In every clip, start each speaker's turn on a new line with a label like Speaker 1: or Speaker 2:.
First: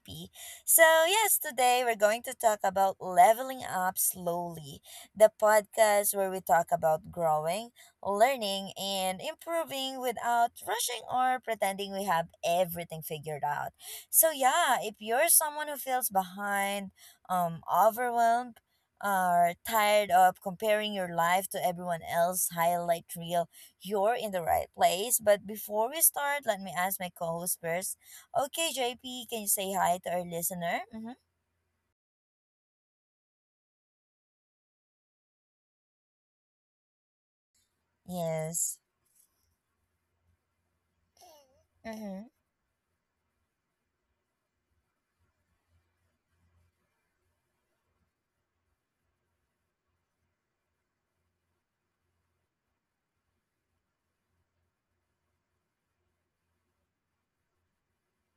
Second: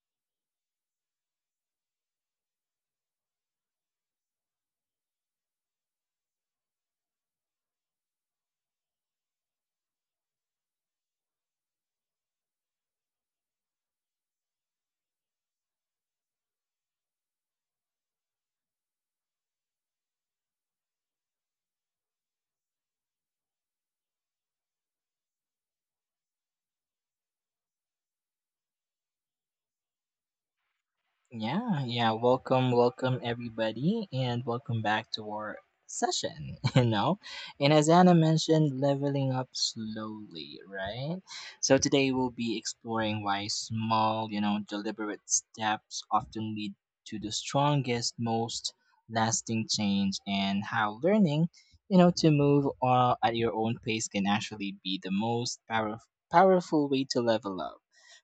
Speaker 1: JP. So, yes, today we're going to talk about leveling up slowly, the podcast where we talk about growing, learning, and improving without rushing or pretending we have everything figured out. So, yeah, if you're someone who feels behind, overwhelmed, or tired of comparing your life to everyone else highlight reel you're in the right place. But before we start, let me ask my co host first. Okay, JP, can you say hi to our listener? Mm-hmm.
Speaker 2: Yeah. Welcome everybody, and welcome back to our session. And as Anna
Speaker 1: Yes.
Speaker 2: mentioned, leveling up slowly, right? So
Speaker 1: Mm-hmm.
Speaker 2: today we'll be exploring why small, deliberate steps often lead to the strongest, most lasting change, and how learning, to move at your own pace can actually be the most powerful way to level up.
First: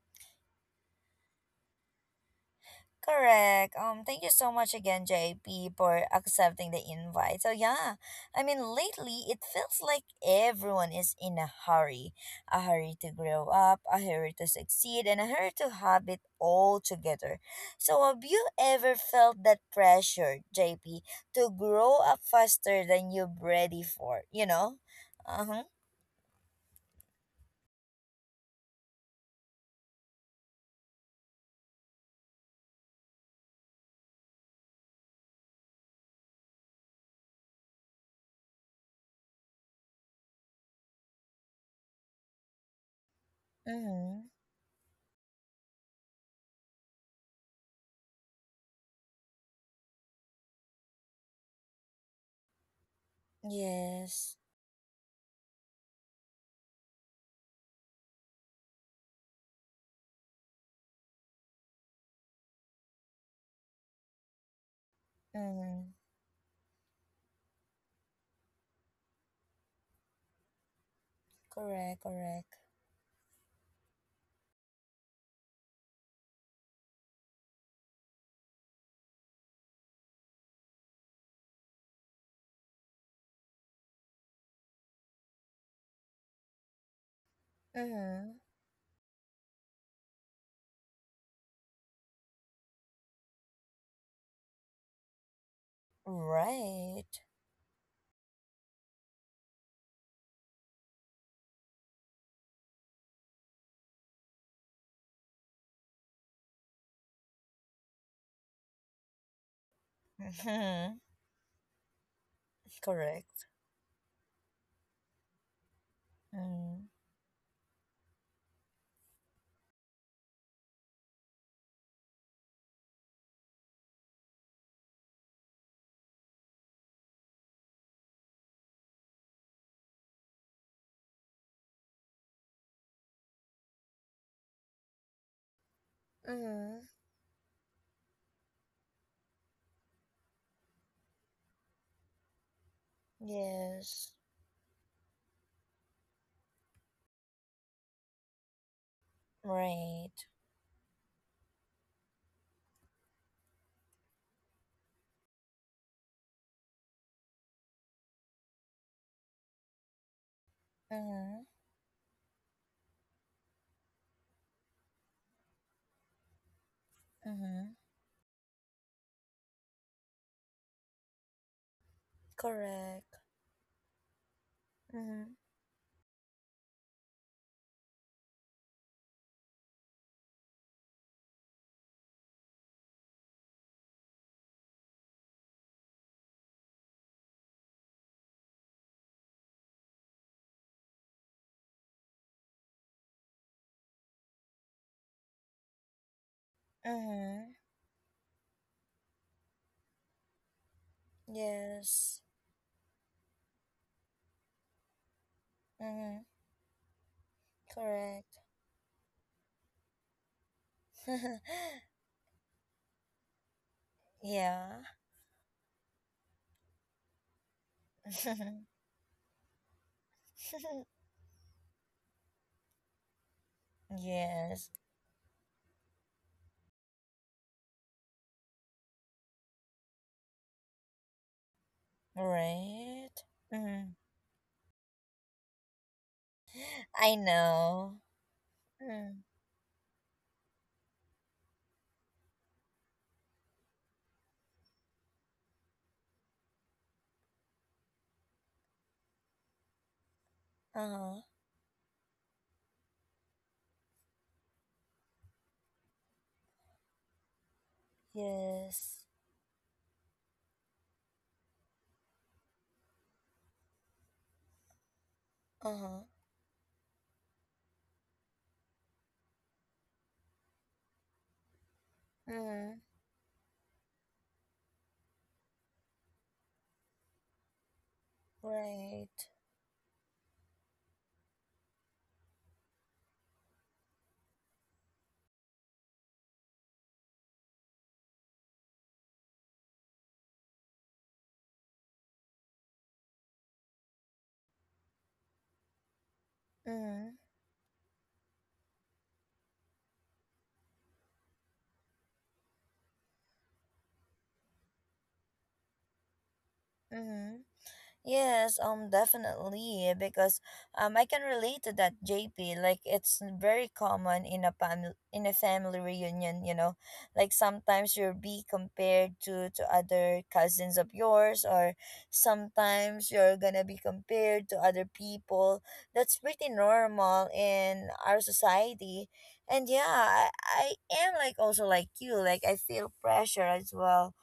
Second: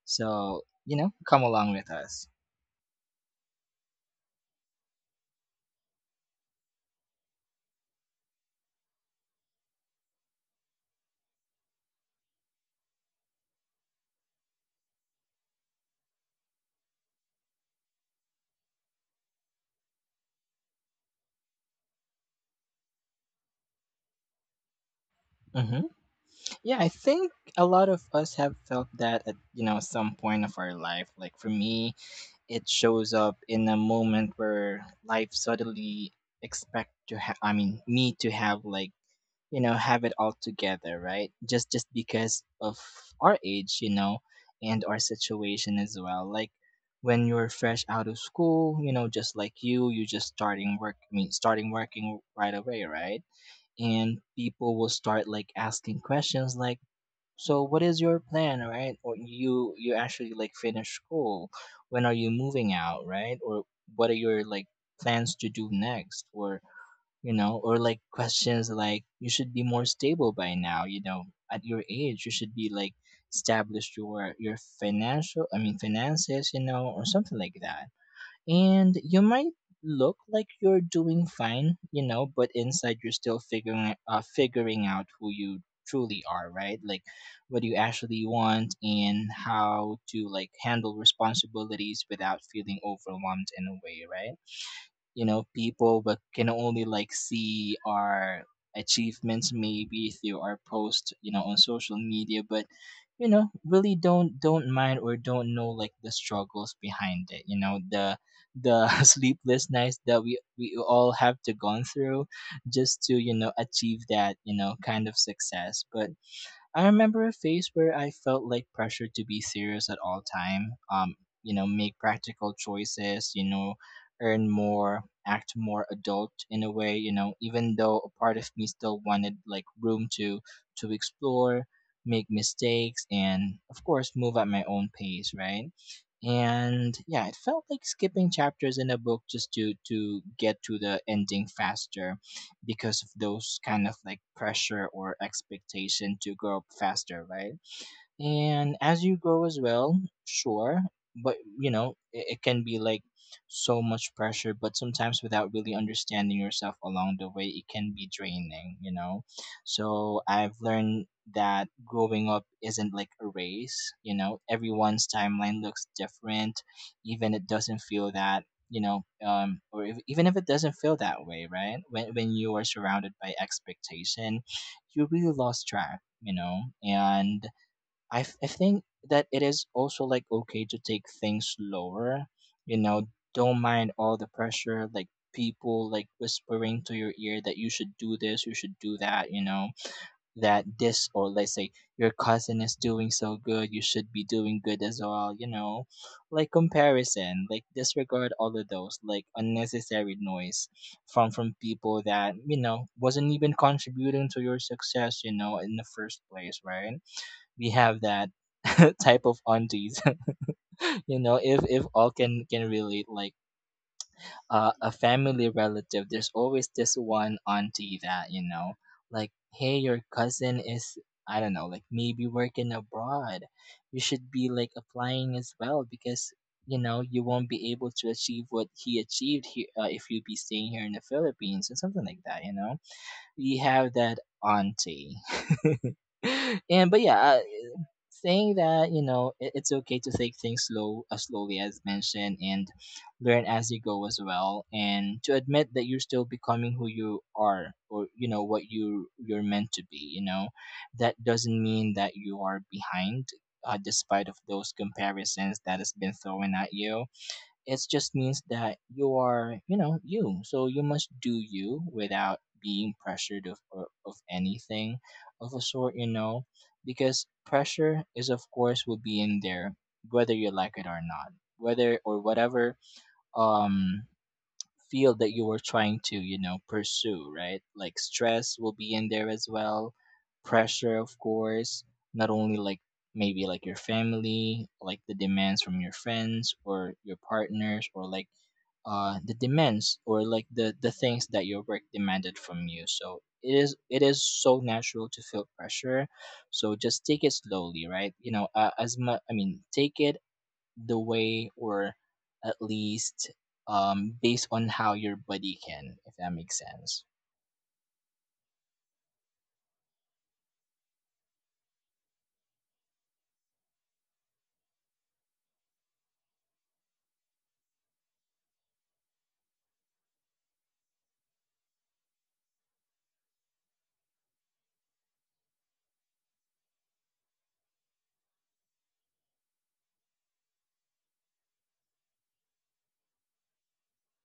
Speaker 2: So, come along with us.
Speaker 1: Correct. Thank you so much again, JP, for accepting the invite. So yeah, I mean, lately it feels like everyone is in a hurry to grow up, a hurry to succeed, and a hurry to have it all together. So have you ever felt that pressure, JP, to grow up faster than you're ready for? You know, uh huh.
Speaker 2: Mm-hmm. Yeah, I think a lot of us have felt that at some point of our life. Like for me, it shows up in a moment where life suddenly expect to have. I mean, me to have like have it all together, right, just because of our age, you know,
Speaker 1: Mm-hmm.
Speaker 2: and our situation as well, like when you're fresh out of school, you know, just like you just starting work. I mean starting working right away, right, and
Speaker 1: Yes.
Speaker 2: people will start like asking questions like, so what is your plan, right? Or you actually like finish school, when are you moving out, right? Or what are your like plans to do
Speaker 1: Mm-hmm.
Speaker 2: next? Or you know, or like questions like, you should be more stable by now, you know, at your
Speaker 1: Correct.
Speaker 2: age you should
Speaker 1: Correct.
Speaker 2: be like established your financial. I mean finances, you know, or something like that. And you might look like you're doing fine, you know, but inside you're still figuring out who you truly are, right? Like what you actually
Speaker 1: Mm-hmm.
Speaker 2: want and how to like handle responsibilities without feeling overwhelmed in a way, right? You know, people but can only like
Speaker 1: Right.
Speaker 2: see our achievements maybe through our post, you know, on social media, but you know, really don't mind or don't know like the struggles behind it, you know, the sleepless nights that we
Speaker 1: Mhm.
Speaker 2: all have to gone through just to you
Speaker 1: Correct.
Speaker 2: know achieve that, you know, kind of success. But I
Speaker 1: Mm.
Speaker 2: remember a phase where I felt like pressure to be serious at all time. You know, make practical choices. You know, earn more, act more adult in a way. You know, even though a part of me still wanted like room to explore, make mistakes, and of course move at my own pace. Right.
Speaker 1: Mm.
Speaker 2: And yeah, it felt like skipping chapters in a book just to get to the ending faster because of those kind of
Speaker 1: Yes.
Speaker 2: like pressure or expectation to grow up faster, right? And as you grow as well,
Speaker 1: Right.
Speaker 2: sure, but you know it, it can be like so much pressure, but sometimes without really understanding yourself along the way, it can be draining, you know. So I've learned
Speaker 1: Mm.
Speaker 2: that growing up isn't like a race, you know, everyone's timeline looks different, even it
Speaker 1: Mm.
Speaker 2: doesn't feel that, or if, even if it doesn't feel that way, right, when you are surrounded
Speaker 1: Correct.
Speaker 2: by expectation, you really
Speaker 1: Mm.
Speaker 2: lost track, you know. And I think that it is also like okay to take things slower. You know, don't mind all the pressure, like people like whispering to your ear that you should do this, you should do that, you know, that this, or let's say your cousin is doing so good, you should be doing good as well, you know. Like comparison,
Speaker 1: Mm.
Speaker 2: like disregard all of those like unnecessary noise from people
Speaker 1: Yes.
Speaker 2: that, you know, wasn't even contributing to your success, you know, in the first
Speaker 1: Mm.
Speaker 2: place, right? We have that
Speaker 1: Correct.
Speaker 2: type of aunties you know, if all can relate, like
Speaker 1: Yeah.
Speaker 2: a family relative, there's always this one auntie that, you know, like hey, your cousin is, I don't know, like maybe working abroad, you should be like
Speaker 1: Yes.
Speaker 2: applying as well because, you know, you won't be able to achieve what he achieved here, if you be staying here in the Philippines or something like that, you know.
Speaker 1: Right.
Speaker 2: We have
Speaker 1: Mm.
Speaker 2: that auntie. and but
Speaker 1: I
Speaker 2: yeah
Speaker 1: know.
Speaker 2: Saying that, you
Speaker 1: Mm.
Speaker 2: know, it, it's okay to take things slow, as slowly as mentioned, and learn as you go as well, and to admit that you're still becoming who you are, or you know what you're meant to be, you know. That
Speaker 1: Uh-huh.
Speaker 2: doesn't mean that you are behind, despite of those comparisons that has been thrown at you. It just means that
Speaker 1: Yes.
Speaker 2: you are, you know, you. So you must do you without being pressured of anything of a sort,
Speaker 1: Uh-huh.
Speaker 2: you know, because pressure is of course will be in there whether you like it or not, whether or whatever
Speaker 1: Mm.
Speaker 2: um field that you were trying to, you know, pursue, right? Like stress will be in
Speaker 1: Right.
Speaker 2: there as well, pressure of course, not only like maybe like your family, like the demands from your friends or your partners or like the demands or like the things that your work demanded from you. So it is so natural to feel pressure. So just
Speaker 1: Mm.
Speaker 2: take it slowly, right? You know, as much. I mean, take it the way or at least based on how your body can, if that makes sense.
Speaker 1: Mm. Yes, definitely because I can relate to that, JP. Like it's very common in a family reunion. You know, like sometimes you'll be compared to other cousins of yours, or sometimes you're gonna be compared to other people. That's pretty normal in our society, and yeah, I am like also like you. Like I feel pressure as well,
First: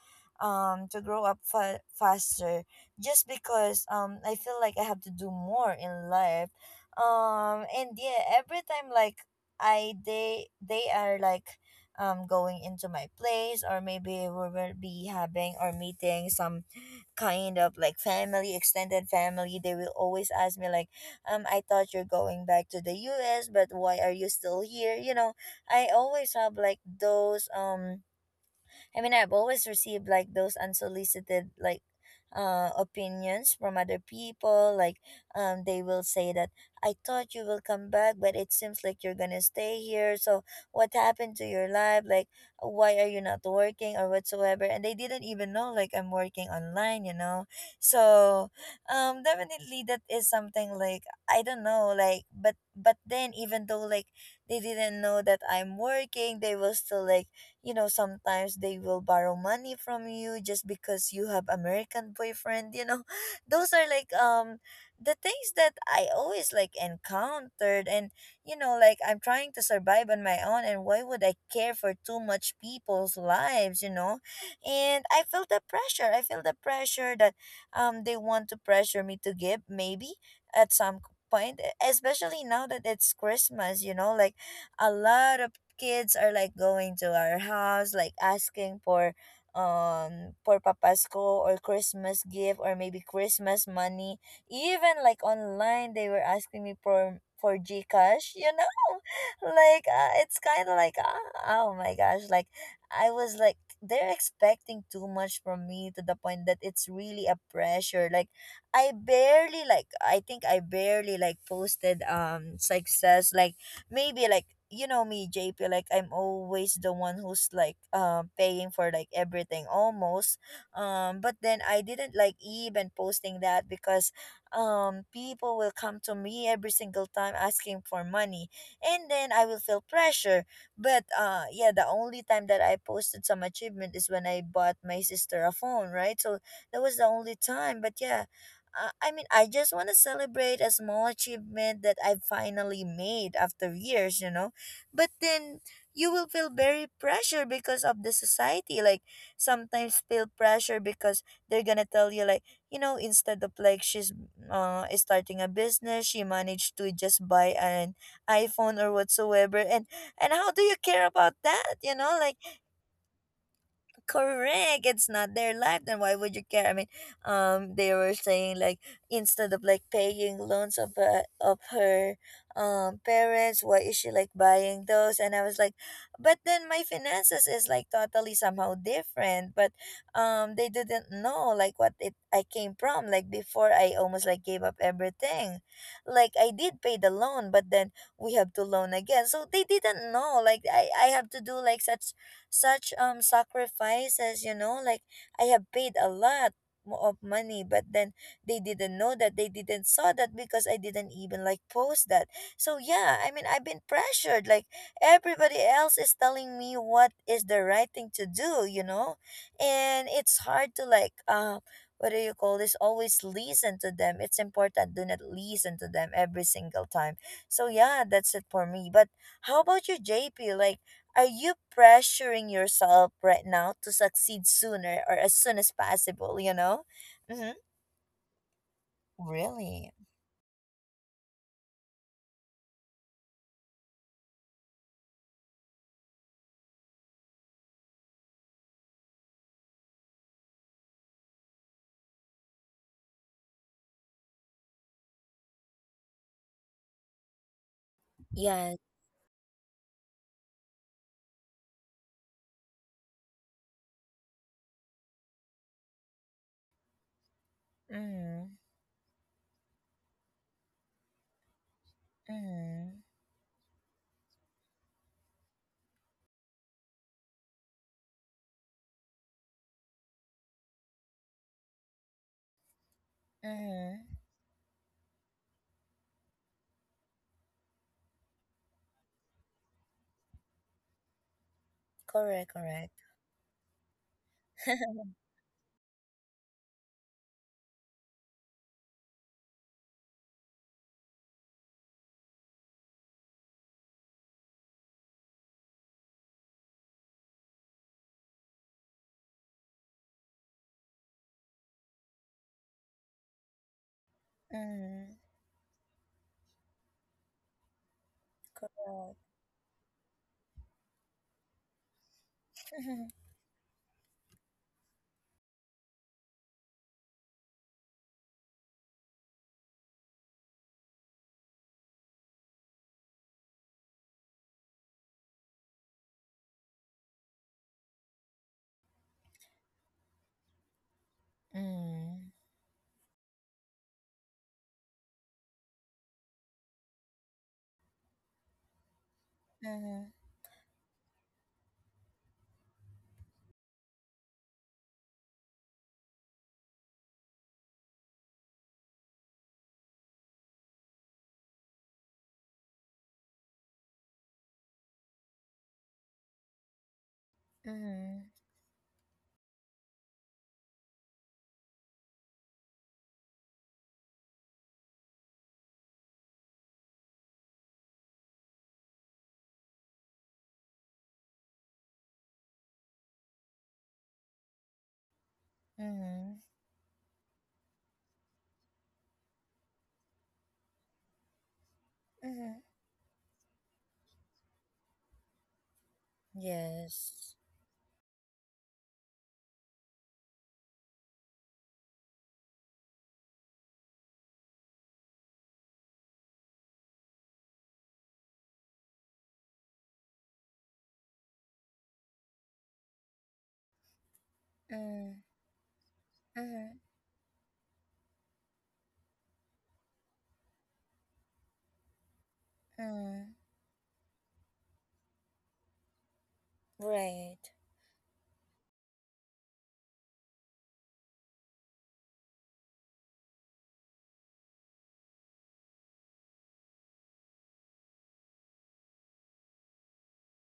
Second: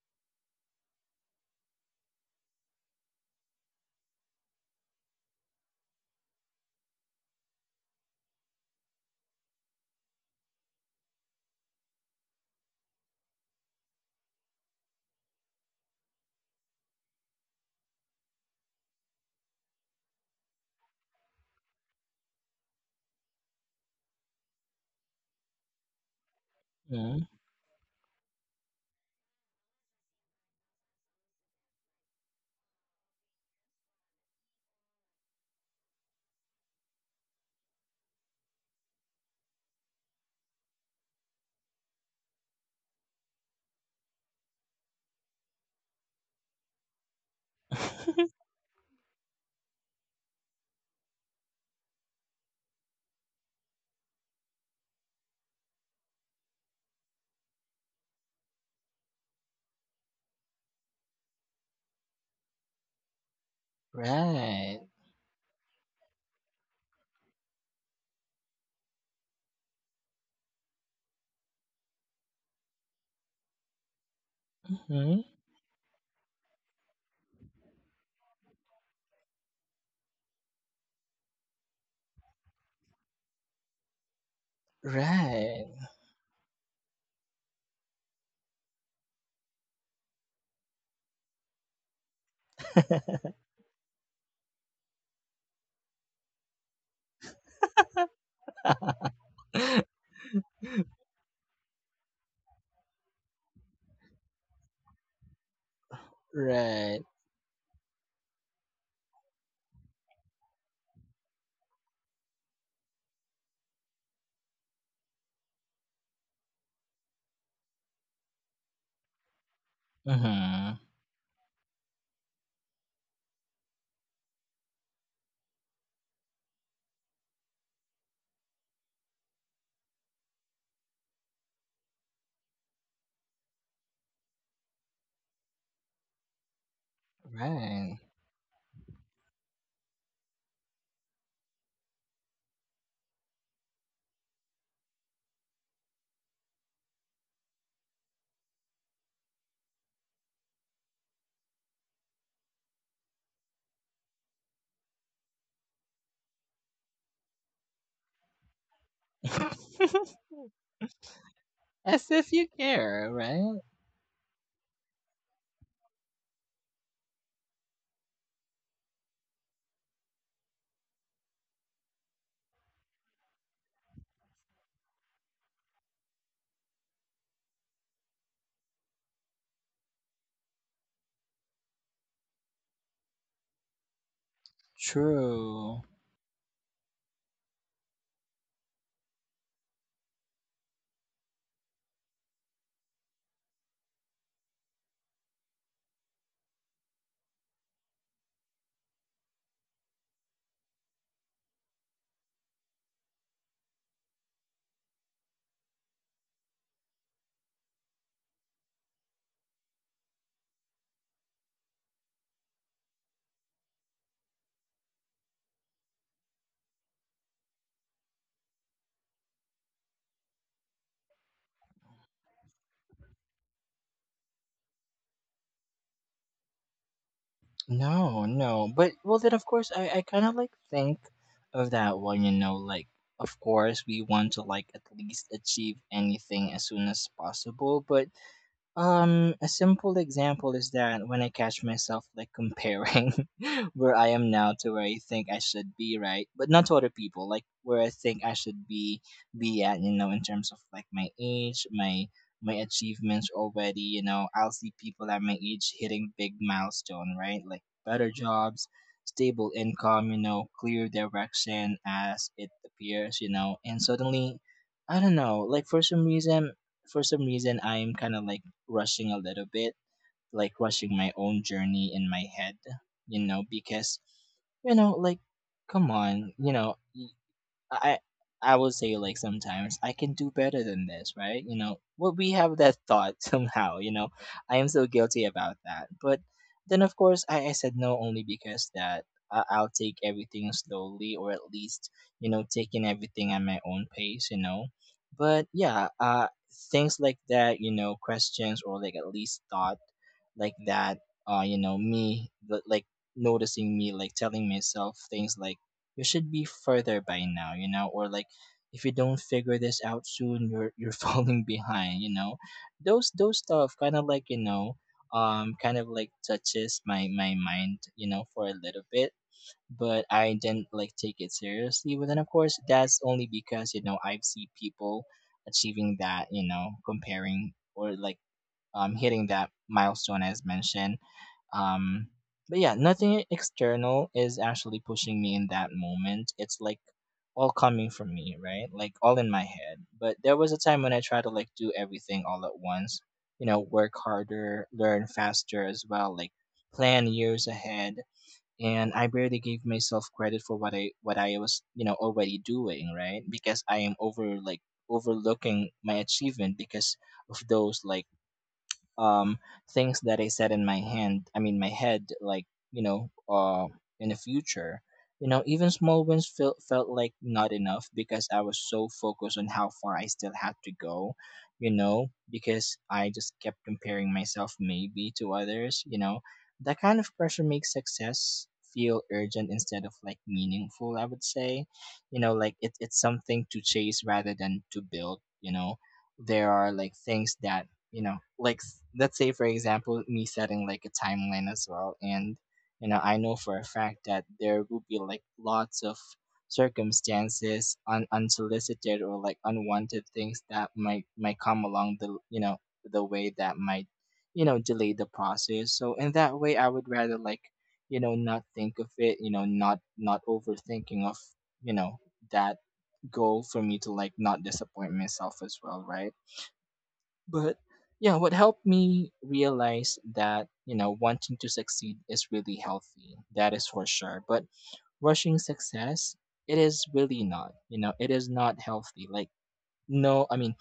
Speaker 1: to grow up faster just because I feel like I have to do more in life. And yeah, every time like I they are like going into my place or maybe we will be having or meeting some kind of like family extended family they will always ask me like I thought you're going back to the US but why are you still here you know I always have like
Speaker 2: Mm.
Speaker 1: those I mean, I've always received like those unsolicited like opinions from other people like they will say that I thought you will come back but it seems like you're going to stay here so what happened to your life like why are you not working or whatsoever and they didn't even know like I'm working online you know so definitely that is something like I don't know like but then even though like they didn't know that I'm working they will still like you know sometimes they will borrow money from you just because you have American boyfriend you know those are like
Speaker 2: Right.
Speaker 1: the things that I always like encountered and you know like I'm trying to survive on my own and why would I care for too much people's lives you know and
Speaker 2: Hmm.
Speaker 1: I feel the pressure I feel the pressure that they want to pressure me to give maybe at some point especially now that it's Christmas you know like a lot of
Speaker 2: Right.
Speaker 1: kids are like going to our house like asking for papasko or Christmas gift or maybe Christmas money even like online they were asking me for GCash you know like it's kind of like ah oh my gosh like I was like they're expecting too much from me to the point that it's
Speaker 2: Right.
Speaker 1: really a pressure like I barely like I think I barely like posted success like maybe like you know me JP like I'm always the one who's like paying for like everything almost
Speaker 2: Hmm.
Speaker 1: but then I didn't like even posting that because people will come to me every single time asking for money and then I will feel pressure but yeah the only time that I posted some achievement is when I bought my sister a phone right so that was the only time but
Speaker 2: Right.
Speaker 1: yeah I mean, I just want to celebrate a small achievement that I finally made after years, you know. But then you will feel very pressure because of the society. Like sometimes feel pressure because they're gonna tell you like, you know, instead of like she's is starting a business, she managed to just buy an iPhone or whatsoever. And how do you care about that? You
Speaker 2: As
Speaker 1: know,
Speaker 2: if
Speaker 1: like
Speaker 2: you care, right?
Speaker 1: correct it's not their life then why would you care I mean they were saying like instead of like paying loans of her parents why is she like buying those and I was like but then my finances is like totally somehow different but they didn't know like what it I came from like before I almost like gave up everything
Speaker 2: True.
Speaker 1: like I did pay the loan but then we have to loan again so they didn't know like I have to do like such sacrifices you know like I have paid a lot of money but then they didn't know that they didn't saw that because I didn't even like post that so yeah I mean I've been pressured like everybody else is telling me what is the right thing to do you know and it's hard to like what do you call this always listen to them it's important do not listen to them every single time so yeah that's it for me but how about you JP like are you pressuring yourself right now to succeed sooner or as soon as possible, you know? Mm-hmm.
Speaker 2: No, no. But well then of course I,
Speaker 1: Really?
Speaker 2: I kinda like think of that one, you know, like of course we want to like at least achieve anything as soon as possible, but a simple example is that when I catch myself like comparing where I am now to where I think I should be, right? But not to other people, like where I think I should
Speaker 1: Yes.
Speaker 2: be at, you know, in terms of like my age, my achievements already, you know, I'll see people at my age hitting big milestone, right? Like better
Speaker 1: Mm-hmm.
Speaker 2: jobs, stable income, you know, clear direction as it
Speaker 1: Mm-hmm.
Speaker 2: appears, you know, and suddenly I don't know, like for some reason for some reason, I am kind of like rushing a little bit, like rushing my own journey in my head, you know, because
Speaker 1: Mm-hmm.
Speaker 2: you know, like, come on, you know, I I would say like sometimes I can do better than this, right? You know, well we
Speaker 1: Correct,
Speaker 2: have that
Speaker 1: correct.
Speaker 2: thought somehow, you know. I am so guilty about that. But then of course I said no only because that I'll take everything slowly, or at least, you know, taking everything at my own pace, you know. But yeah, things like that, you know, questions or like at least thought like that, you know, like noticing me like telling myself
Speaker 1: Mm-hmm.
Speaker 2: things like you should be further by now, you know, or like if you don't
Speaker 1: Correct.
Speaker 2: figure this out soon, you're falling behind, you know. Those those stuff kind of like, you know, kind of like touches my my mind, you know, for a little bit, but I didn't like take it seriously. But then of course, that's only because, you know, I've seen people achieving that, you know, comparing, or like hitting that milestone as mentioned, um,
Speaker 1: Mm-hmm.
Speaker 2: but yeah, nothing external is actually pushing me in that moment. It's like all coming from me, right? Like all in my head.
Speaker 1: Mm-hmm.
Speaker 2: But there was a time when I tried to like do everything all at once, you know, work harder, learn faster as well, like plan years ahead. And I barely gave myself credit for what I was, you know, already doing, right? Because I am overlooking my achievement because of those like
Speaker 1: Mm-hmm.
Speaker 2: um things that I said in my hand. I mean my head, like you know, in the future. You know, even small wins felt like not enough because I was so focused on how far I still had to go. You know, because I just kept comparing myself maybe to others. You know,
Speaker 1: Mm-hmm.
Speaker 2: that kind of pressure makes success feel urgent instead of like meaningful. I would say, you know, like
Speaker 1: Mm-hmm.
Speaker 2: it, it's something to chase rather than to build. You know, there are like things
Speaker 1: Yes.
Speaker 2: that, you know, like let's say for example, me setting like a timeline as well, and you know, I know for a fact that there will be like lots of unsolicited or like unwanted things that might come along the, you know, the way that might, you know, delay the
Speaker 1: Mm-hmm.
Speaker 2: process. So in that way I
Speaker 1: Mm-hmm.
Speaker 2: would rather like, you know, not think of it, you know, not overthinking of, you know, that goal
Speaker 1: Mm-hmm.
Speaker 2: for me to like not disappoint myself as well, right?
Speaker 1: Right.
Speaker 2: But yeah, what helped me realize that, you know, wanting to succeed is really healthy. That is for sure. But rushing success, it is really not. You know, it is not healthy. Like no, I mean,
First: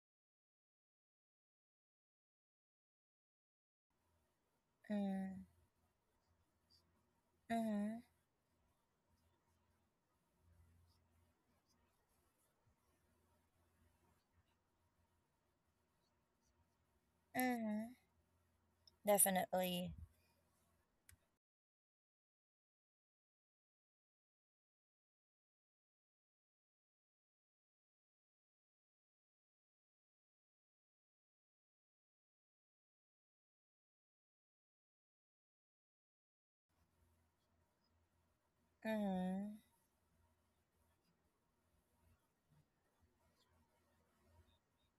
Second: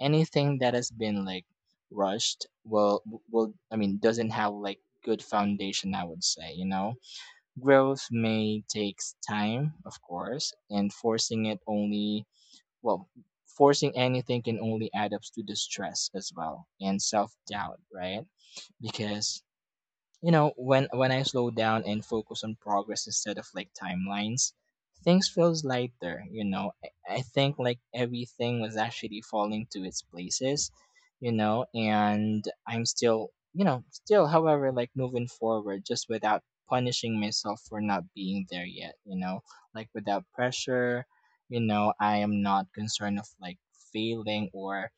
Speaker 2: anything that has been like rushed will I mean doesn't have like good
Speaker 1: Mm-hmm.
Speaker 2: foundation, I would say, you know.
Speaker 1: Mm-hmm.
Speaker 2: Growth may takes time, of course, and forcing it only well, forcing anything can only add up to the stress as well and self doubt,
Speaker 1: Mm-hmm.
Speaker 2: right? Because
Speaker 1: Definitely.
Speaker 2: you know when I slow down and focus on progress instead of like timelines things feels lighter you know I think like everything was actually falling to its places you know and I'm still you know still however like moving forward just without punishing myself for not being there yet you know
Speaker 1: Mm-hmm.
Speaker 2: like without pressure. You know, I am not concerned of like failing or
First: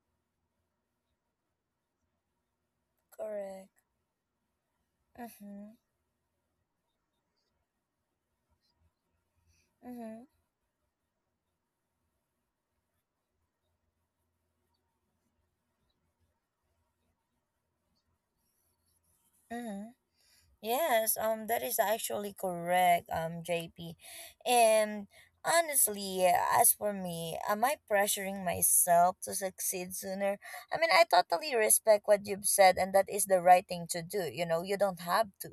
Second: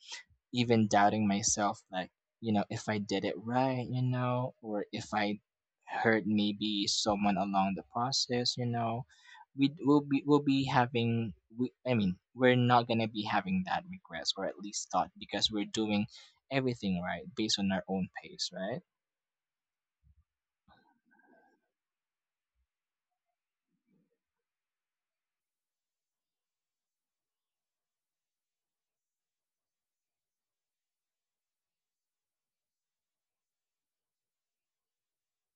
Speaker 2: even doubting myself, like, you know, if I did it
Speaker 1: Correct.
Speaker 2: right, you know, or if I
Speaker 1: Mm-hmm.
Speaker 2: hurt maybe someone along the process, you know,
Speaker 1: Mm-hmm.
Speaker 2: we'll be having we I mean, we're not gonna be having that regrets or at least thought because we're doing everything right based on our own pace, right?
Speaker 1: Mm-hmm. Yes, that is actually correct, JP. And honestly, as for me, am I pressuring myself to succeed sooner? I mean, I totally respect what you've said, and that is the right thing to do. You know, you don't have to.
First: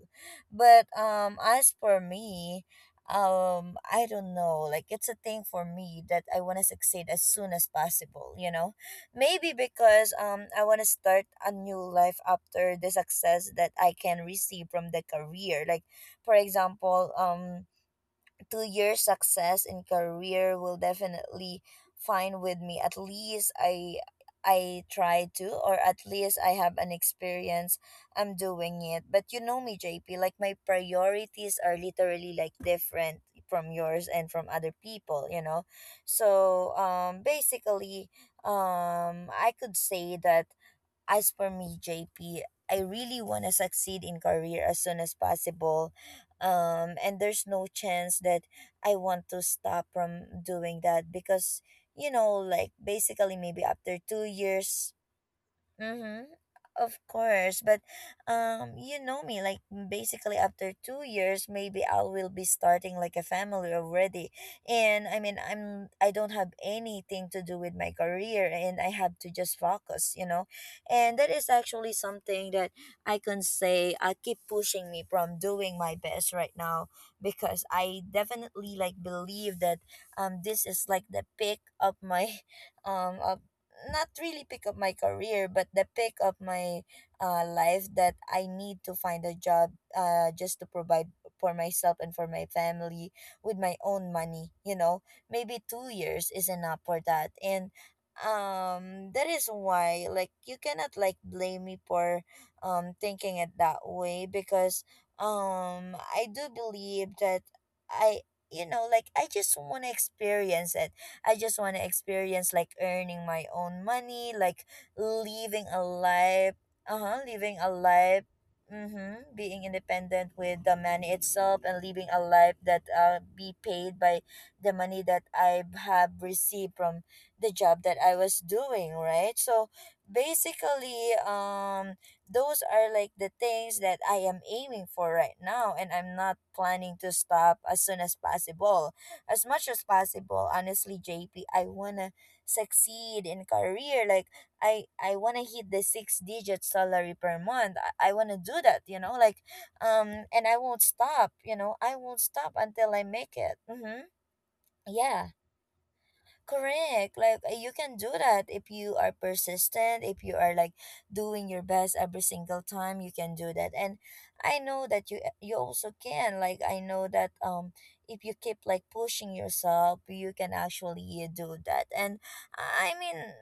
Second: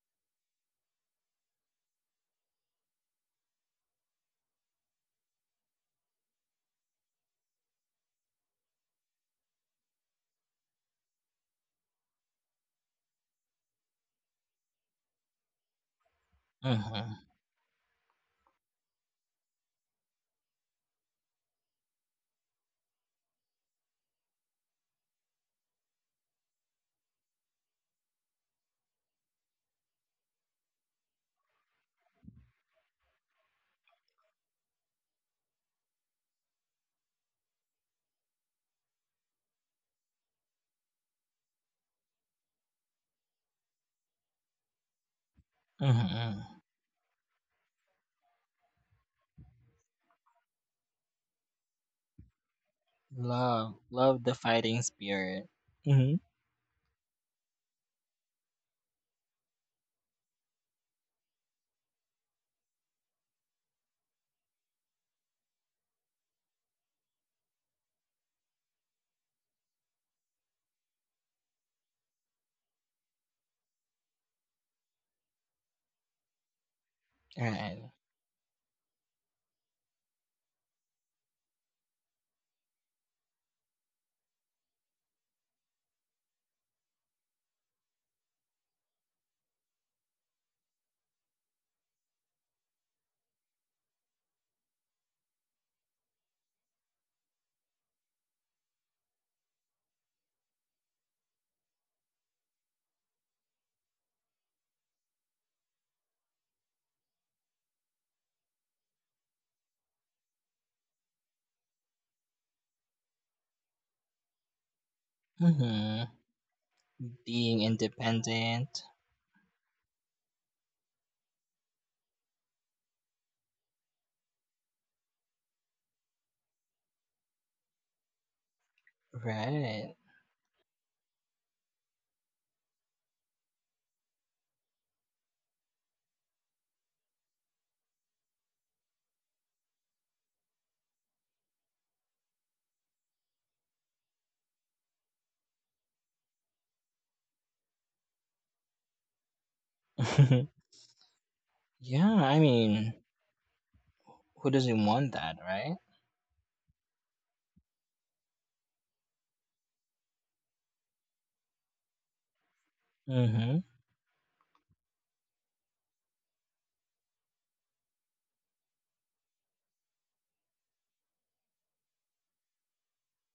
Speaker 1: But as for me, I don't know. Like, it's a thing for me that I want to succeed as soon as possible. You know, maybe because I want to start a new life after the success that I can receive from the career. Like for example,
Speaker 2: Mm-hmm.
Speaker 1: 2 year success in career will definitely fine with me at least I try to or at least I have an experience I'm doing it but you know me JP like my priorities are literally like different from yours and from other people you know so basically I could say that as for me, JP, I really want to succeed in career as soon as possible.
Speaker 2: Mm-hmm.
Speaker 1: And there's no chance that I want to stop from doing that because, you know, like basically maybe
Speaker 2: Love,
Speaker 1: after two
Speaker 2: love the fighting
Speaker 1: years
Speaker 2: spirit. Mm-hmm.
Speaker 1: Mm-hmm. Of course, but you know me. Like basically, after 2 years, maybe I will be starting like a family already. And I mean, I don't have anything to do with my career, and I have to just focus, you know. And that is actually something that I can say I keep pushing me from doing my best right now because
Speaker 2: Right.
Speaker 1: I definitely like believe that this is like the peak of my of not really pick up my career but the pick up my life that I need to find a job just to provide for myself and for my family with my own money you know maybe 2 years is enough for that and that is why like you cannot like blame me for thinking it that way because I do believe that I you know like I just want to experience it. I just want to experience like earning my own money, like living a
Speaker 2: Mm-hmm.
Speaker 1: life, uh-huh, living
Speaker 2: Being
Speaker 1: a life.
Speaker 2: independent.
Speaker 1: Mm-hmm. Being independent with the money itself and living a life that be paid by the money that I have received from the job that I was doing, right? So
Speaker 2: Right.
Speaker 1: basically, those are like the things that I am aiming for right now, and I'm not planning to stop as soon as possible as much as possible honestly JP I want to succeed in career like I want to hit the six digit salary per month I want to do that you know like and I won't stop you know I won't
Speaker 2: Yeah, I
Speaker 1: stop until
Speaker 2: mean,
Speaker 1: I make it. Mm-hmm.
Speaker 2: who doesn't want
Speaker 1: Yeah.
Speaker 2: that, right?
Speaker 1: Correct. Like you can do that if you are persistent, if you are like doing your best every single time, you can do
Speaker 2: Mm-hmm.
Speaker 1: that. And I know that you you also can. Like I know that if you keep like pushing yourself, you can actually do that. And I mean,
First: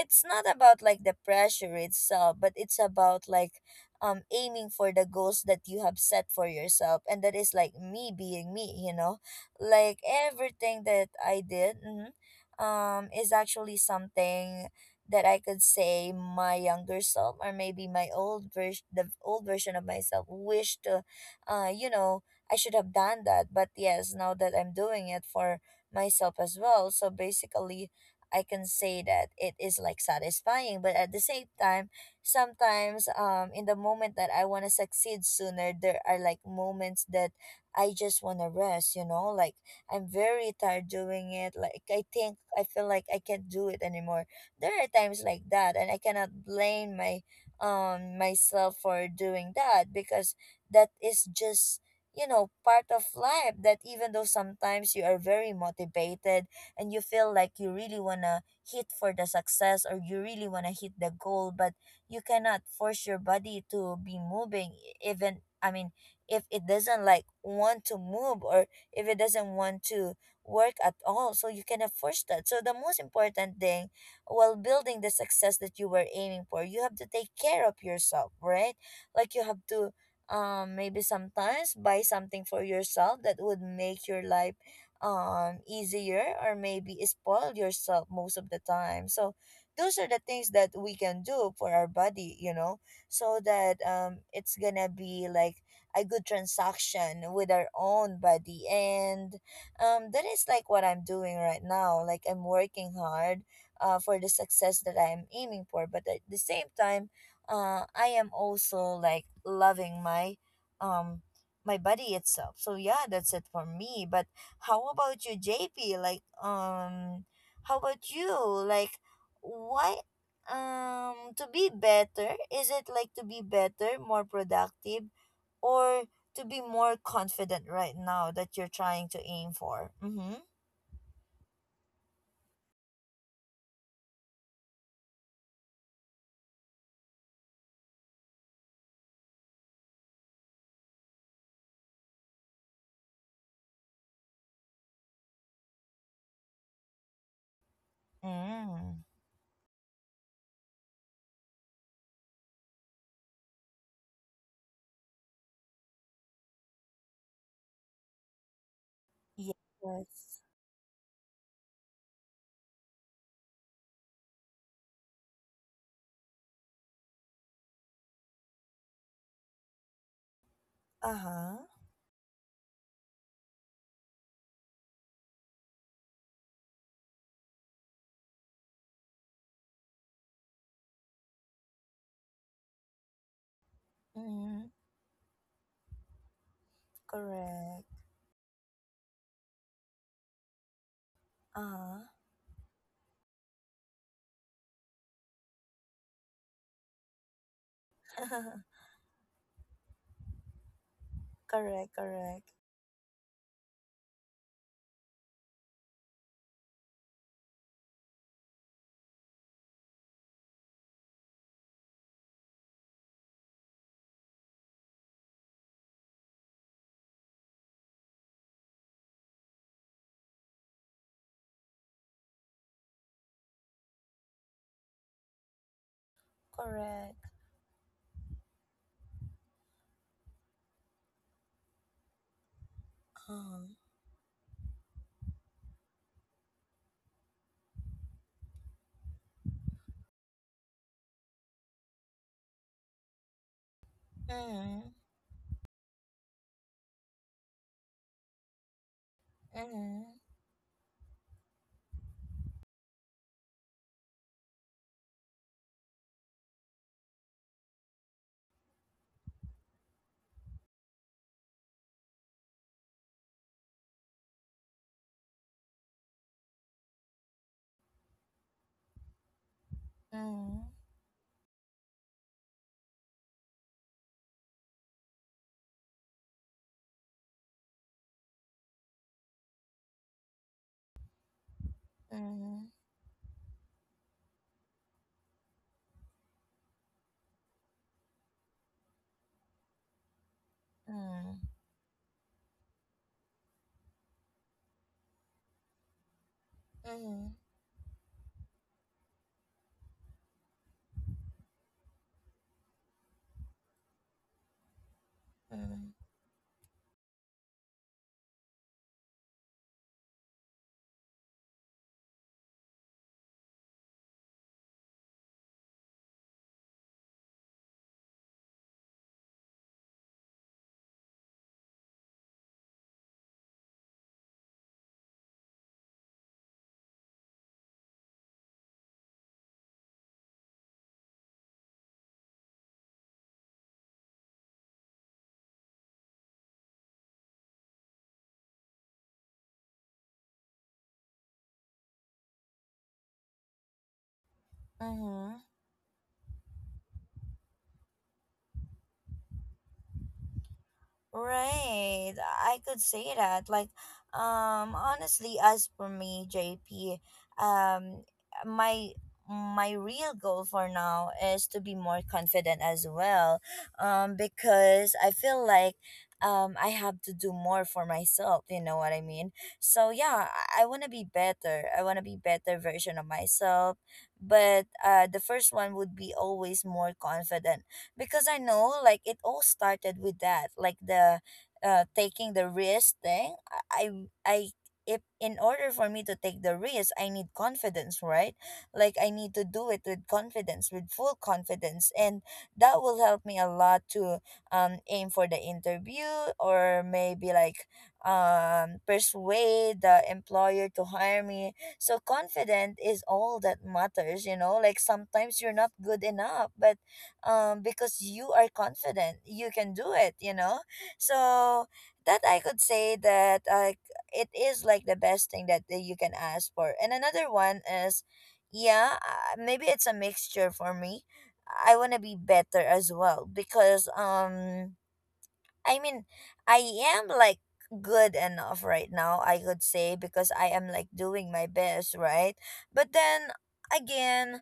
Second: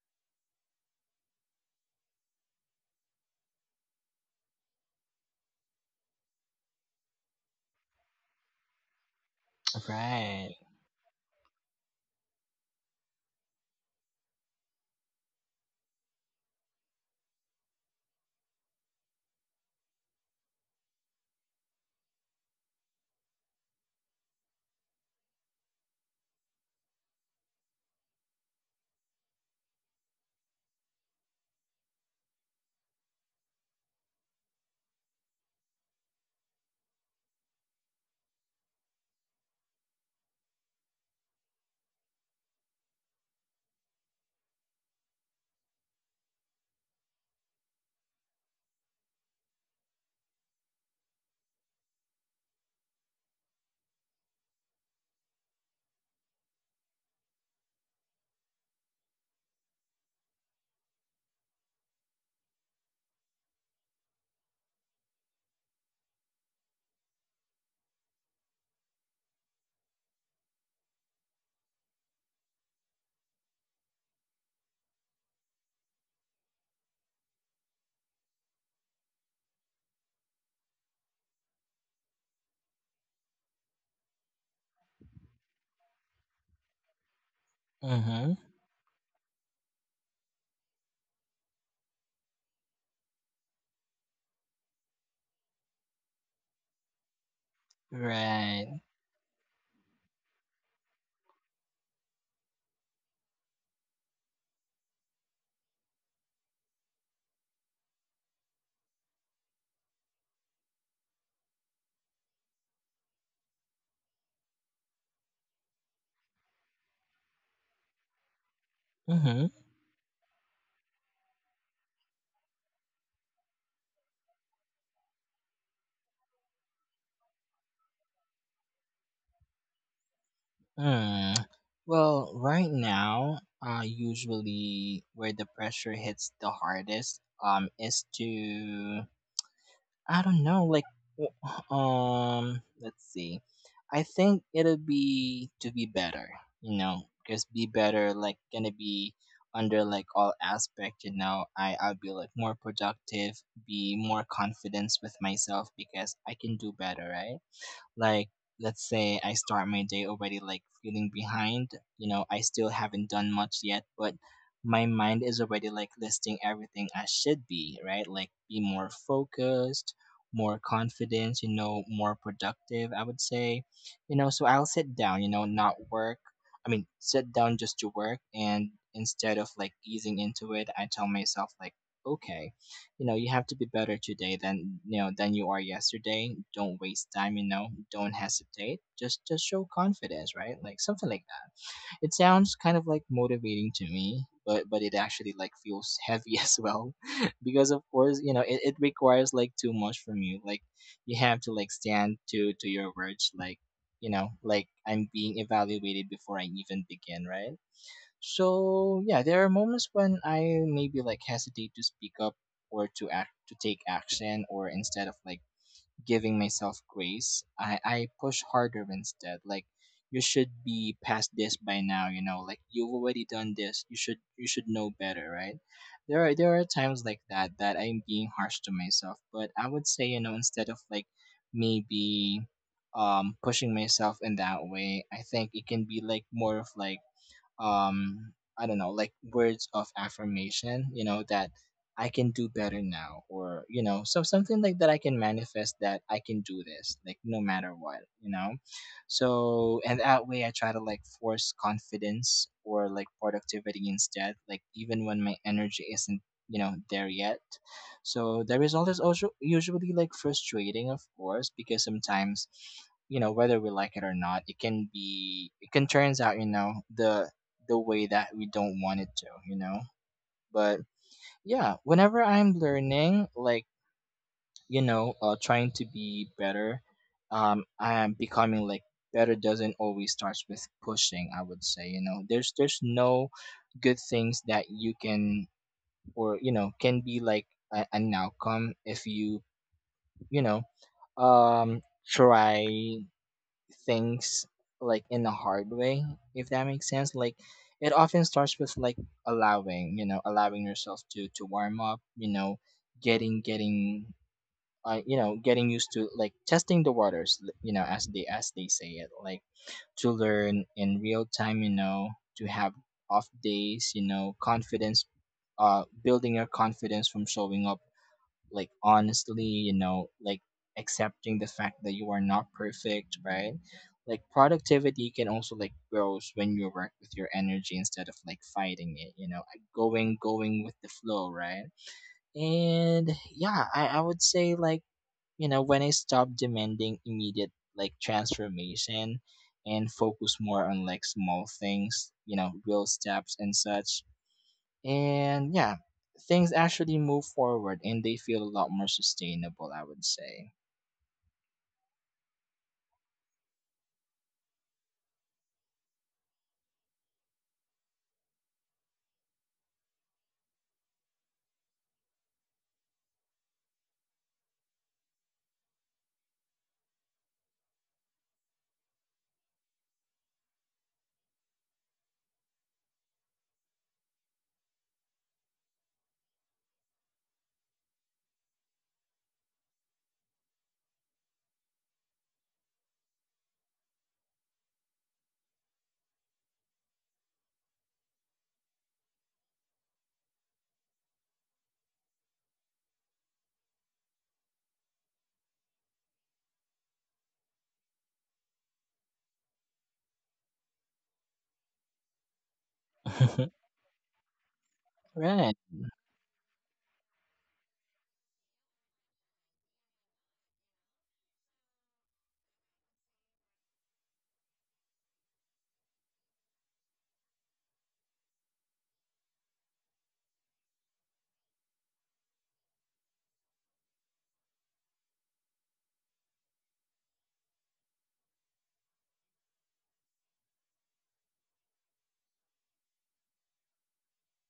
Speaker 1: it's not about like the pressure itself, but it's about like aiming for the goals that you have set for yourself and that is like me being me, you know? Like
Speaker 2: Right.
Speaker 1: everything that I did. mhm, um is actually something that I could say my younger self or maybe my old version the old version of myself wished to uh you know I should have done that. But yes, now that I'm doing it for myself as well, so basically I can say that it is like satisfying, but at the same time sometimes in the moment that I want to succeed sooner, there are like moments that I just want to rest, like I'm very tired doing it. Like I think I feel like I can't do it anymore. There are times like that, and I cannot blame my myself for doing that because that is just part of life that even though sometimes you are very motivated and you feel like you really want to hit for the success or you really want to hit the goal, but you cannot force your body to be moving even, I mean, if it doesn't like want to move or if it doesn't want to work at all. So you cannot force that. So the most important thing while building the success that you were aiming for, you have to take care of yourself, right? Like you have to maybe sometimes buy something for yourself that would make your life easier, or maybe spoil yourself
Speaker 2: Mm-hmm.
Speaker 1: most of the time. So those are the things that we can do for our body, you know, so that it's gonna be like a good transaction with our own body.
Speaker 2: Right.
Speaker 1: And that is like what I'm doing right now. Like I'm working hard, for the success that I'm aiming for, but at the same time I am also like loving my um my body itself. So yeah, that's it for me. But how about you, JP? Like, how about you? Like,
Speaker 2: Mm-hmm.
Speaker 1: why, to be better? Is it like to be better, more productive, or to be more confident right now that you're trying to aim for? Mm-hmm.
Speaker 2: Mm. Well, right now, usually where the pressure hits the hardest, is to I don't know, like, w- let's see. I think it'll be to be better, you know, because be better, like, gonna
Speaker 1: Mm.
Speaker 2: be under like all aspect, you know. I'll be like more productive, be more confidence with myself because I can do better, right? Like, let's say I start my day already
Speaker 1: Yes.
Speaker 2: like feeling behind, you know, I still haven't done much yet, but my mind is already like listing everything I should be, right? Like, be more focused, more confident, you
Speaker 1: Uh-huh.
Speaker 2: know, more productive, I would say. You know, so I'll sit down, you know, not work. I mean, sit down just to work. And instead of like easing into it, I tell myself, like, okay, you know, you have to be better today
Speaker 1: Mm.
Speaker 2: than you know than you are yesterday. Don't waste time, you know,
Speaker 1: Correct.
Speaker 2: don't hesitate, just show confidence, right? Like something like that.
Speaker 1: Uh-huh.
Speaker 2: It sounds kind of like motivating to me, but it actually like feels heavy as well. Because of course you know it requires like too much from you. Like you have to like
Speaker 1: Correct,
Speaker 2: stand
Speaker 1: correct.
Speaker 2: to your words, like you know, like I'm being evaluated before I even begin, right? So yeah, there are moments when I maybe like hesitate to speak up or to act to take action, or instead of like giving myself grace, I push harder instead. Like you should be past this by now, you know, like you've already done this. You should know better, right? There are times like
Speaker 1: Correct.
Speaker 2: that that I'm being harsh to myself, but I would say, you know, instead of like maybe
Speaker 1: Uh-huh.
Speaker 2: pushing myself in that way, I think it can be like more of like um I don't know, like words of affirmation, you know, that I can do better now, or you know so something like that.
Speaker 1: Mm.
Speaker 2: I can manifest that I can do this like no matter what, you know. So and
Speaker 1: Mm.
Speaker 2: that way I try to like force confidence or like productivity instead, like even when my energy isn't you know there yet. So the result is also usually like frustrating, of course, because sometimes you know whether we like it or not, it can turns out you know the way that we don't want it to, you know?
Speaker 1: Mm.
Speaker 2: But yeah, whenever I'm learning, like, you know, trying to be better, I am becoming like better doesn't always starts with pushing, I would say, you know.
Speaker 1: Mm.
Speaker 2: There's no good things that you can or, you know, can be like an outcome if you, you know,
Speaker 1: Mm.
Speaker 2: um try things like in a hard way, if that makes sense. Like
Speaker 1: Mm.
Speaker 2: it often starts with like allowing, you know, allowing yourself to warm up, you know, getting you know, getting used
Speaker 1: Mm.
Speaker 2: to like testing the waters, you know, as they say it, like to learn in real time, you know, to have off days, you know, confidence building your confidence from showing up, like honestly, you know, like accepting the fact that you are not perfect, right? Like productivity can also like grows when you work with your energy instead of like fighting it, you know, like, going with the flow, right? And yeah, I would say like you know when I stop demanding immediate like transformation and focus more on like small things, you know, real steps and such.
Speaker 1: Mm.
Speaker 2: And yeah, things actually move forward and they feel a lot more sustainable, I would say.
Speaker 1: Right, I could say that. Like, honestly, as for me, JP, um, my my real goal for now is to be more confident as well, because I feel like I have to do more for myself. You know what I mean? So yeah, I want to be better. I want to be better version of myself, but the first one would be always more confident because I know like it all started with that, like the taking the risk thing. If in order for me to take the risk, I need confidence, right? Like I need to do it with confidence, with full confidence, and that will help me a lot to aim for the interview or maybe like persuade the employer to hire me. So confident is all that matters, you know, like sometimes
Speaker 2: Right,
Speaker 1: you're not good enough, but because you are confident, you can do it, you know. So that I could say that it is like the best thing that you can ask for. And another one is, yeah, maybe it's a mixture for me. I want to be better as well because I mean, I am like good enough right now, I could say, because I am like doing my best, right? But then again,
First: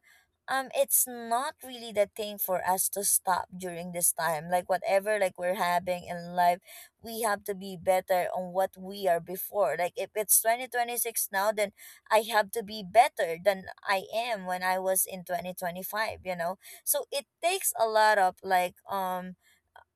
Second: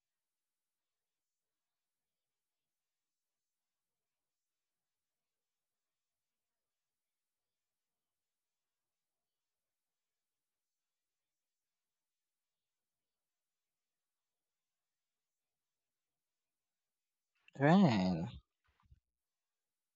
Speaker 1: it's not really the thing for us to stop during this time. Like whatever like we're having in life, we have to be better on what we are before. Like if it's 2026 now, then I have to be better than I am when I was in 2025, you know? So it takes a lot
Speaker 2: right.
Speaker 1: of like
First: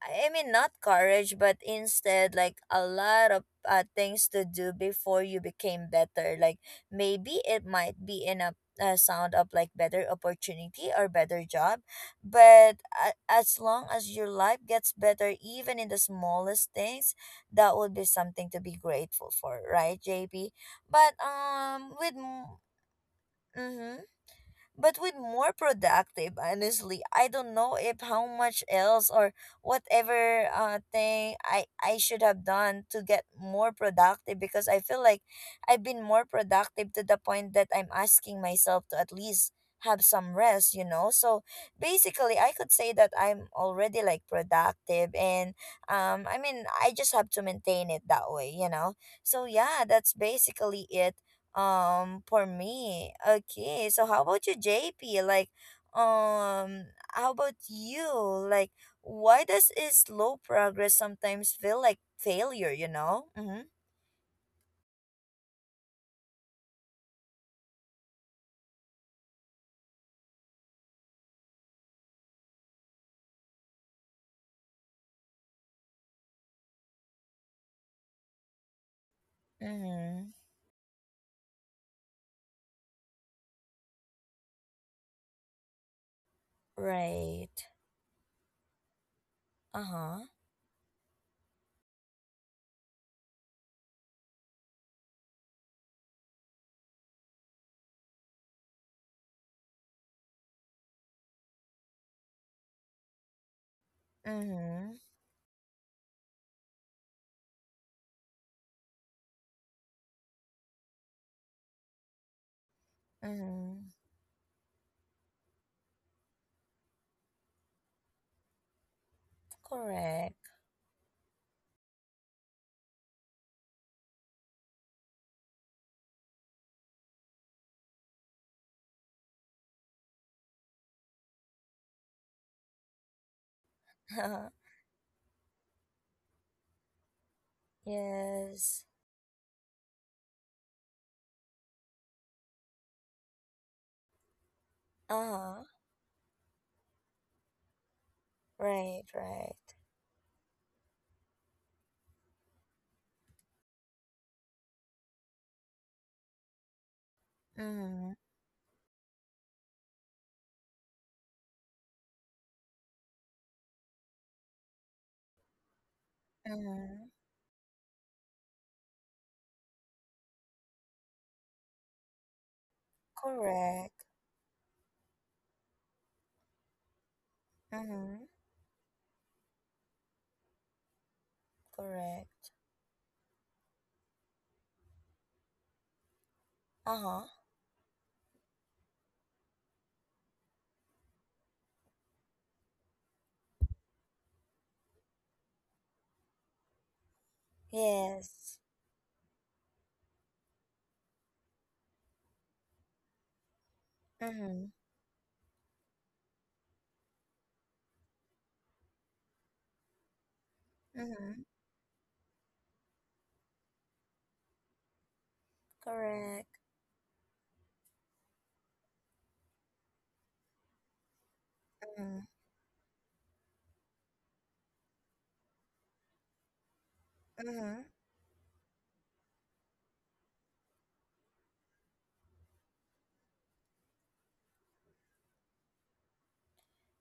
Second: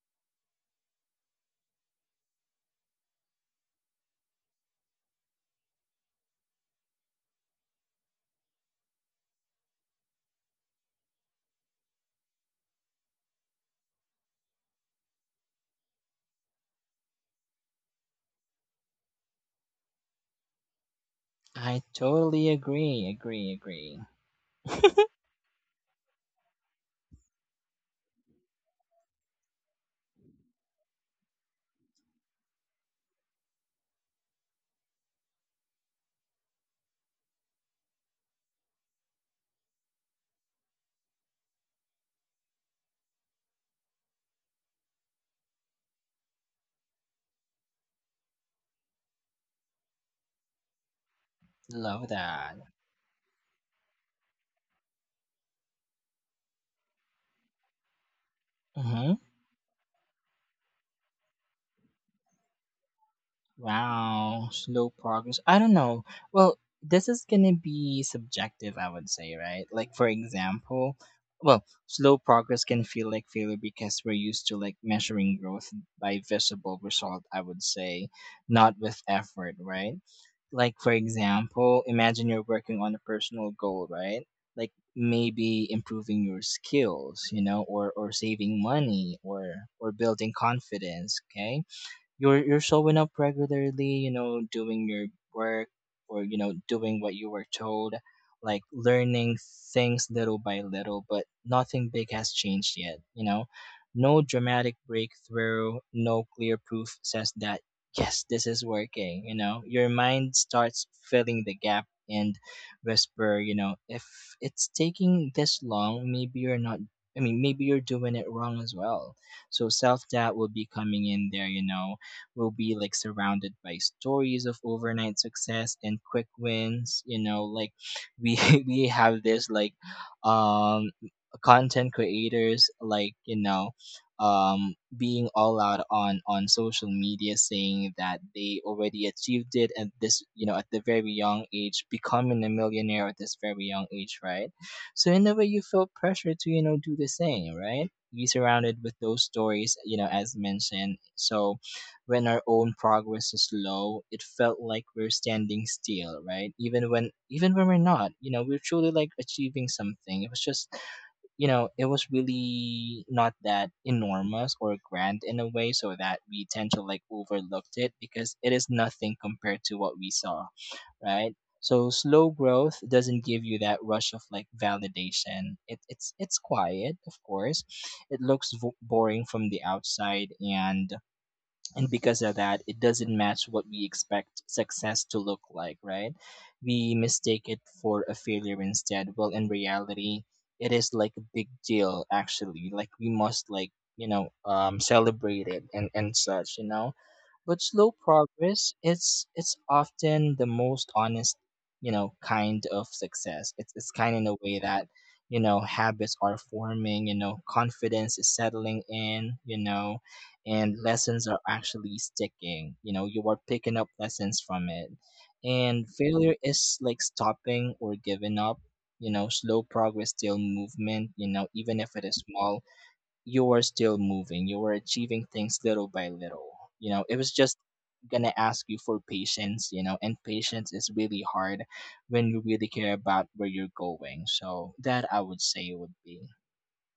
Speaker 1: I mean, not courage, but instead, like a lot of things to do before you became better. Like maybe it might be in a sound of like better opportunity or better job, but a as long as your life gets better, even in the smallest things, that would be something to be grateful for, right, JP? But
Speaker 2: I
Speaker 1: with
Speaker 2: totally agree, agree, agree.
Speaker 1: Mm-hmm. But with more productive, honestly, I don't know if how much else or whatever thing I should have done to get more productive because I feel like I've been more productive to the point that I'm asking myself to at least have some rest, you know. So basically I could say that I'm already like productive, and I mean, I just have to maintain it that way, you know. So yeah, that's basically it
Speaker 2: Love
Speaker 1: for
Speaker 2: that.
Speaker 1: me. Okay, so how about you, JP? Like, um how about you? Like,
Speaker 2: Hmm.
Speaker 1: why does is slow progress sometimes feel like failure, you know? Mm-hmm.
Speaker 2: Wow, slow progress. I don't know. Well, this is gonna be subjective, I would say, right? Like, for example, well, slow progress can feel like failure because we're used to like measuring growth by visible result, I would say, not with effort, right?
Speaker 1: Mm-hmm.
Speaker 2: Like, for example, imagine you're working on a personal goal, right? Like maybe improving your skills, you know,
Speaker 1: Right.
Speaker 2: or saving money or
Speaker 1: Uh-huh.
Speaker 2: building confidence, okay? You're showing up regularly, you know, doing your work, or you know doing what you were told, like learning things little by little, but nothing big has changed yet, you know, no dramatic
Speaker 1: Mm-hmm.
Speaker 2: breakthrough, no clear proof says that yes this is working. You know, your mind starts filling the gap and whisper, you know,
Speaker 1: Mm-hmm.
Speaker 2: if it's taking this long maybe you're not. I mean, maybe you're doing it wrong as well. So self doubt will
Speaker 1: Correct.
Speaker 2: be coming in there, you know, will be like surrounded by stories of overnight success and quick wins, you know. Like we we have this like um content creators like you know being all out on social media saying that they
Speaker 1: Yes.
Speaker 2: already achieved it at this you know at the very young age, becoming a millionaire at this very young age, right? So in a way you
Speaker 1: Uh-huh.
Speaker 2: feel pressure to you know do the same, right? Be surrounded with
Speaker 1: Right,
Speaker 2: those
Speaker 1: right.
Speaker 2: stories, you know, as mentioned. So when our own progress is slow, it felt like we're standing still, right? Even when we're
Speaker 1: Mm-hmm.
Speaker 2: not, you know, we're truly like achieving something. It was just, you know, it was really not that enormous or grand in a way, so that we tend to like
Speaker 1: Mm-hmm.
Speaker 2: overlooked it because it is nothing compared to what we saw, right? So slow growth doesn't give you that
Speaker 1: Correct.
Speaker 2: rush of like validation. It's quiet, of course. It
Speaker 1: Mm-hmm.
Speaker 2: looks boring from the outside, and because of
Speaker 1: Correct.
Speaker 2: that it doesn't match what we expect success to look like, right? We
Speaker 1: Uh-huh.
Speaker 2: mistake it for a failure instead. Well in reality it is like a big deal actually. Like we must like you know celebrate it and such, you know. But slow
Speaker 1: Yes.
Speaker 2: progress, it's often the most honest, you know, kind of success. It's kind in a way
Speaker 1: Mm-hmm.
Speaker 2: that, you know, habits are forming, you know, confidence is settling in, you know, and lessons are
Speaker 1: Mm-hmm.
Speaker 2: actually sticking. You know, you are picking up lessons from it. And failure
Speaker 1: Correct.
Speaker 2: is like stopping or giving up, you know. Slow progress, still movement, you know, even if it
Speaker 1: Mm.
Speaker 2: is small, you were still moving, you were achieving things little by little. You know, it was just
Speaker 1: Mm-hmm.
Speaker 2: gonna ask you for patience, you know, and patience is really hard when you really care about where you're going. So that I would say would be.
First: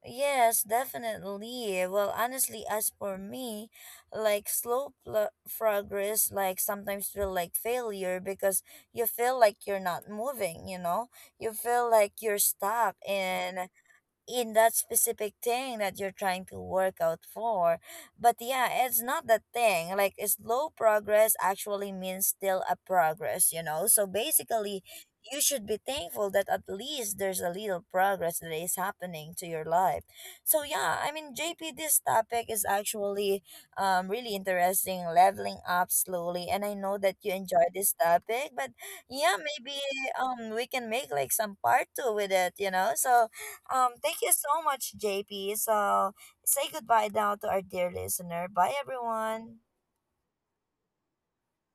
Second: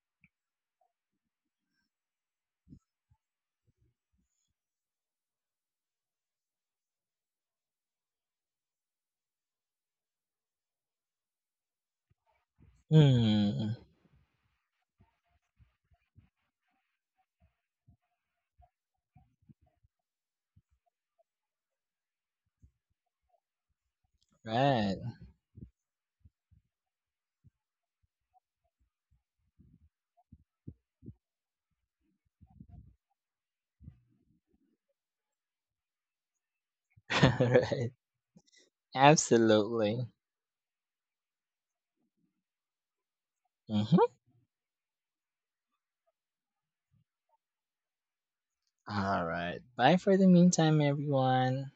Speaker 1: Yes, definitely. Well, honestly, as for me, like slow progress, like sometimes feel like failure because you feel like you're not moving, you know? You feel like you're stuck and
Speaker 2: Hmm.
Speaker 1: in that specific thing that you're trying to work out for. But yeah, it's not that thing. Like it's slow progress actually means still a progress, you know? So basically,
Speaker 2: Right.
Speaker 1: you should be thankful that at least there's a little progress that is happening to your life. So yeah, I mean, JP, this topic is actually really interesting, leveling up slowly, and I know that you enjoy
Speaker 2: right.
Speaker 1: this topic, but yeah, maybe
Speaker 2: Absolutely.
Speaker 1: we can make like some part 2 with it, you know? So
Speaker 2: Mm-hmm.
Speaker 1: thank you so much, JP. So say goodbye now to our dear listener. Bye,
Speaker 2: All
Speaker 1: everyone.
Speaker 2: right. Bye for the meantime, everyone.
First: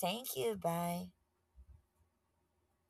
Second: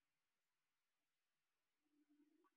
Speaker 1: Thank you. Bye.